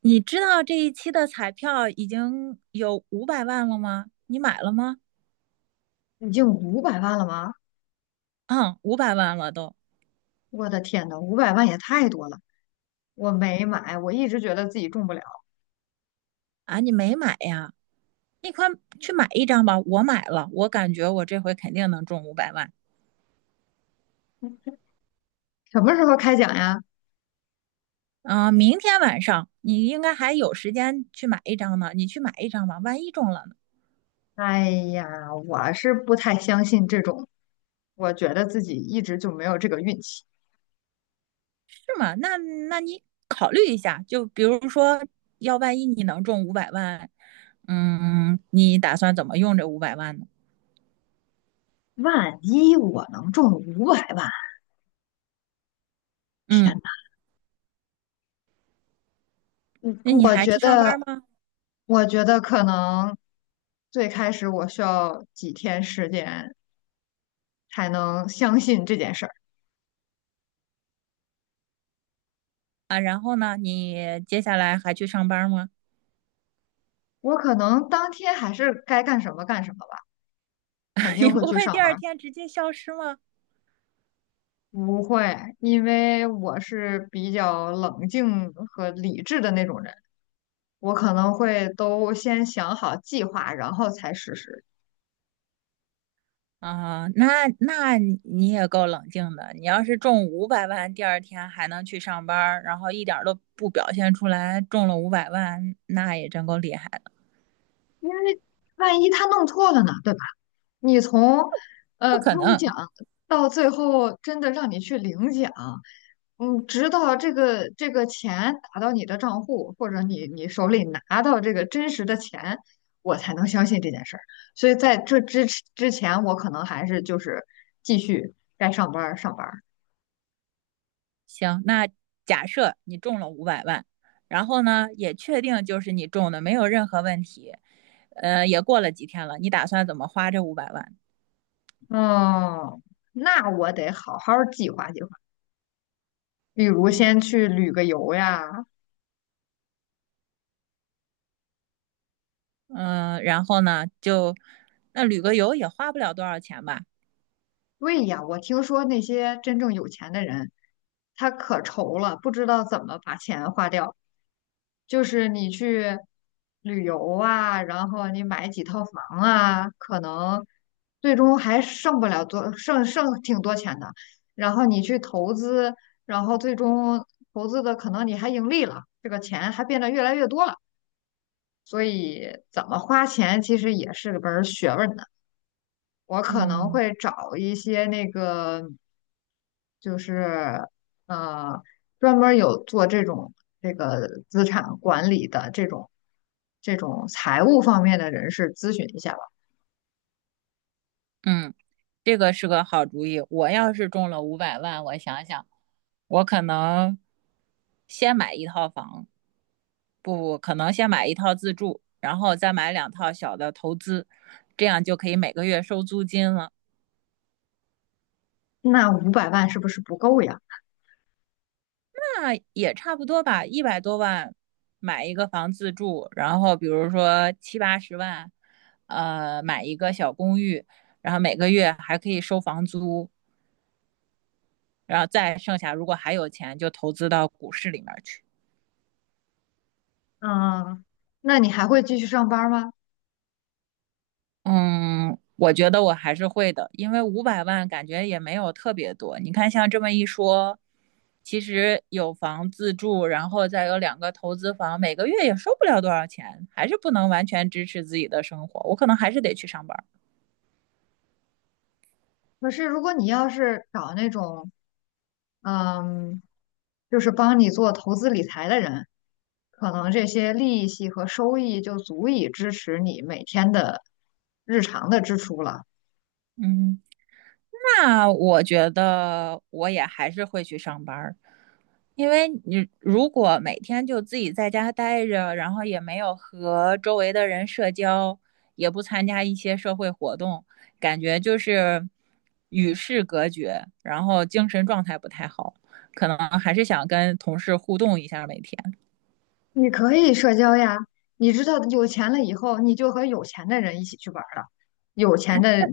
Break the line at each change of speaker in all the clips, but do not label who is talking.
你知道这一期的彩票已经有五百万了吗？你买了吗？
已经500万了吗？
嗯，五百万了都。
我的天呐，五百万也太多了！我没买，我一直觉得自己中不了。
啊！你没买呀？你快去买一张吧！我买了，我感觉我这回肯定能中五百万。
什么时候开奖呀？
啊！明天晚上你应该还有时间去买一张呢，你去买一张吧，万一中了呢。
哎呀，我是不太相信这种，我觉得自己一直就没有这个运气。
是吗？那你考虑一下，就比如说，要万一你能中五百万，嗯，你打算怎么用这五百万呢？
万一我能中五百万，天
嗯，
呐，嗯，
那你
我
还
觉
去上
得，
班吗？
我觉得可能最开始我需要几天时间才能相信这件事儿。
啊，然后呢，你接下来还去上班吗？
我可能当天还是该干什么干什么吧，肯
你
定会
不
去
会第
上
二
班。
天直接消失吗？
不会，因为我是比较冷静和理智的那种人，我可能会都先想好计划，然后才实施。
啊，那你也够冷静的。你要是中五百万，第二天还能去上班，然后一点都不表现出来中了五百万，那也真够厉害的。
因为万一他弄错了呢，对吧？你从呃
不
开
可
讲
能。
到最后真的让你去领奖，嗯，直到这个钱打到你的账户，或者你手里拿到这个真实的钱，我才能相信这件事儿。所以在这之前，我可能还是就是继续该上班儿上班儿。
行，那假设你中了五百万，然后呢，也确定就是你中的，没有任何问题。也过了几天了，你打算怎么花这五百万？
嗯，那我得好好儿计划计划，比如先去旅个游呀。
嗯，然后呢，就那旅个游也花不了多少钱吧？
对呀，我听说那些真正有钱的人，他可愁了，不知道怎么把钱花掉。就是你去旅游啊，然后你买几套房啊，可能最终还剩不了多，剩挺多钱的。然后你去投资，然后最终投资的可能你还盈利了，这个钱还变得越来越多了。所以怎么花钱其实也是个门儿学问的。我可能
嗯，
会找一些那个。就是呃，专门儿有做这种这个资产管理的这种这种财务方面的人士咨询一下吧。
嗯，这个是个好主意。我要是中了五百万，我想想，我可能先买一套房，不不，可能先买一套自住，然后再买两套小的投资，这样就可以每个月收租金了。
那五百万是不是不够呀？
那也差不多吧，一百多万买一个房自住，然后比如说七八十万，买一个小公寓，然后每个月还可以收房租，然后再剩下如果还有钱就投资到股市里面去。
嗯，那你还会继续上班儿吗？
嗯，我觉得我还是会的，因为五百万感觉也没有特别多。你看，像这么一说，其实有房自住，然后再有两个投资房，每个月也收不了多少钱，还是不能完全支持自己的生活。我可能还是得去上班儿。
可是如果你要是找那种嗯，就是帮你做投资理财的人，可能这些利息和收益就足以支持你每天的日常的支出了。
嗯。那我觉得我也还是会去上班儿，因为你如果每天就自己在家待着，然后也没有和周围的人社交，也不参加一些社会活动，感觉就是与世隔绝，然后精神状态不太好，可能还是想跟同事互动一下每天。
你可以社交呀，你知道有钱了以后，你就和有钱的人一起去玩儿了。有钱的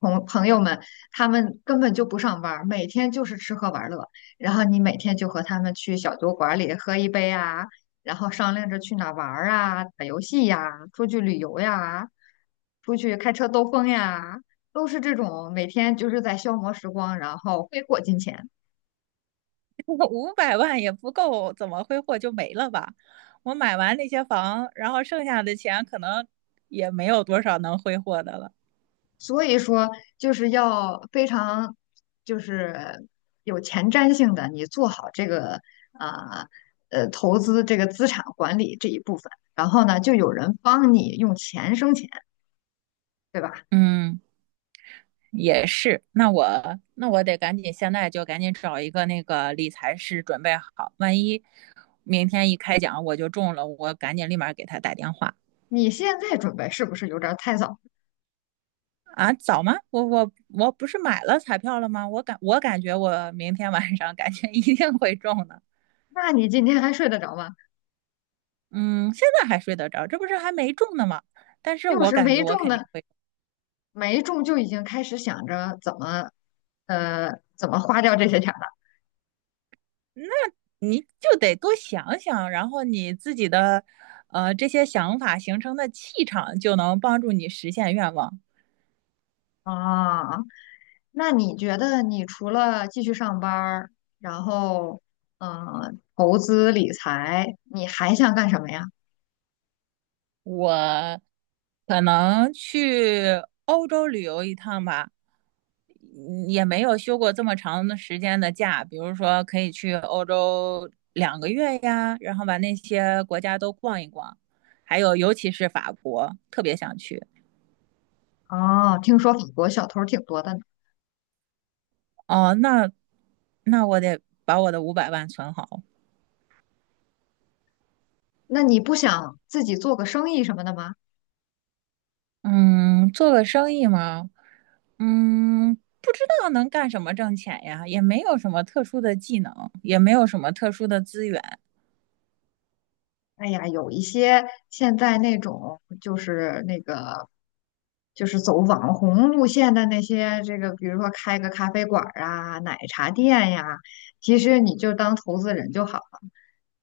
朋友们，他们根本就不上班儿，每天就是吃喝玩乐。然后你每天就和他们去小酒馆里喝一杯啊，然后商量着去哪儿玩儿啊，打游戏呀，出去旅游呀，出去开车兜风呀，都是这种每天就是在消磨时光，然后挥霍金钱。
五百万也不够，怎么挥霍就没了吧？我买完那些房，然后剩下的钱可能也没有多少能挥霍的了。
所以说就是要非常就是有前瞻性的，你做好这个啊投资这个资产管理这一部分，然后呢，就有人帮你用钱生钱，对吧？
嗯，也是。那我得赶紧，现在就赶紧找一个那个理财师准备好，万一明天一开奖我就中了，我赶紧立马给他打电话。
你现在准备是不是有点儿太早？
啊！早吗？我不是买了彩票了吗？我感觉我明天晚上感觉一定会中的。
那你今天还睡得着吗？
嗯，现在还睡得着，这不是还没中呢吗？但是
又
我
是
感觉
没
我
中
肯
呢，
定会。
没中就已经开始想着呃怎么花掉这些钱
你就得多想想，然后你自己的，这些想法形成的气场，就能帮助你实现愿望。
了啊。那你觉得你除了继续上班儿，然后投资理财，你还想干什么呀？
我可能去欧洲旅游一趟吧，嗯，也没有休过这么长的时间的假，比如说可以去欧洲两个月呀，然后把那些国家都逛一逛，还有尤其是法国，特别想去。
哦，听说法国小偷儿挺多的呢，
哦，那我得把我的五百万存好。
那你不想自己做个生意什么的吗？
嗯，做个生意嘛，嗯，不知道能干什么挣钱呀，也没有什么特殊的技能，也没有什么特殊的资源。
哎呀，有一些现在那种就是那个就是走网红路线的那些，这个比如说开个咖啡馆儿啊、奶茶店呀，其实你就当投资人就好了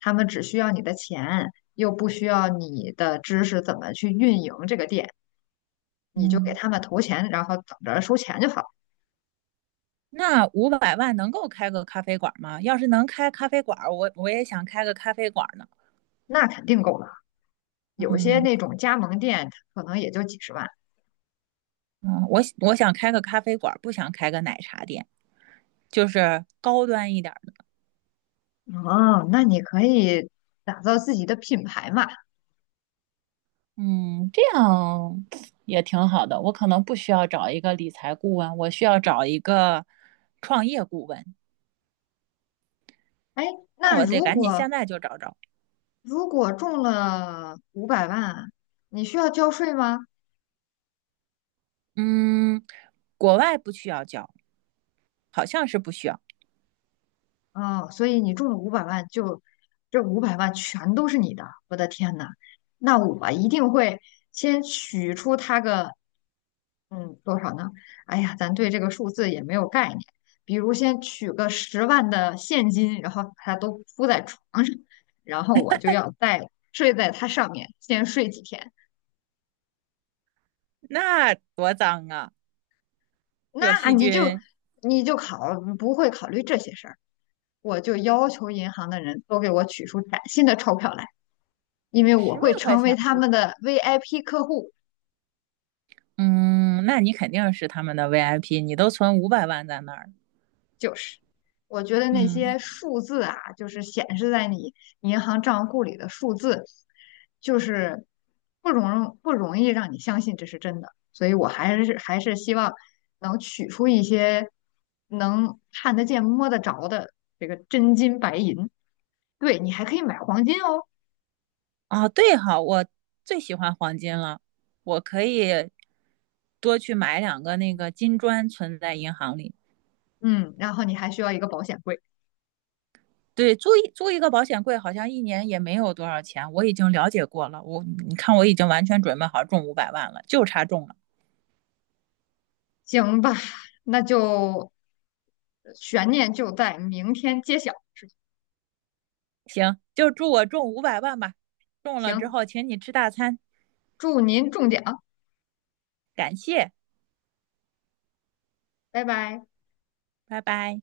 他们只需要你的钱，又不需要你的知识怎么去运营这个店，你就给
嗯，
他们投钱，然后等着收钱就好，
那五百万能够开个咖啡馆吗？要是能开咖啡馆儿我也想开个咖啡馆儿呢。
那肯定够了。有些
嗯，
那种加盟店可能也就几十万，
嗯，我想开个咖啡馆儿不想开个奶茶店，就是高端一点儿的。
哦，那你可以打造自己的品牌嘛。
嗯，这样 也挺好的。我可能不需要找一个理财顾问，我需要找一个创业顾问。
哎，
那
那
我得
如
赶紧现
果
在就找找。
如果中了五百万，你需要交税吗？
嗯，国外不需要交，好像是不需要。
哦，所以你中了五百万就，这五百万全都是你的，我的天呐，那我一定会先取出它个，嗯，多少呢？哎呀，咱对这个数字也没有概念。比如先取个十万的现金，然后把它都铺在床上，然后我就要再睡在它上面，先睡几天。
那多脏啊，有
那
细
你就
菌。
你就考不会考虑这些事儿，我就要求银行的人都给我取出崭新的钞票来。因为我
十万
会
块
成为
钱
他
不
们的 VIP 客户。
嗯，那你肯定是他们的 VIP，你都存五百万在那儿。
就是，我觉得那
嗯，
些数字啊，就是显示在你银行账户里的数字，就是不容易让你相信这是真的。所以我还是希望能取出一些能看得见、摸得着的这个真金白银。对，你还可以买黄金哦。
哦，对哈，我最喜欢黄金了，我可以多去买两个那个金砖存在银行里。
嗯，然后你还需要一个保险柜。
对，租一个保险柜，好像一年也没有多少钱。我已经了解过了，我你看我已经完全准备好中五百万了，就差中了。
行吧，那就悬念就在明天揭晓。
行，就祝我中五百万吧。中了之
行，
后，请你吃大餐，
祝您中奖，
感谢，
拜拜。
拜拜。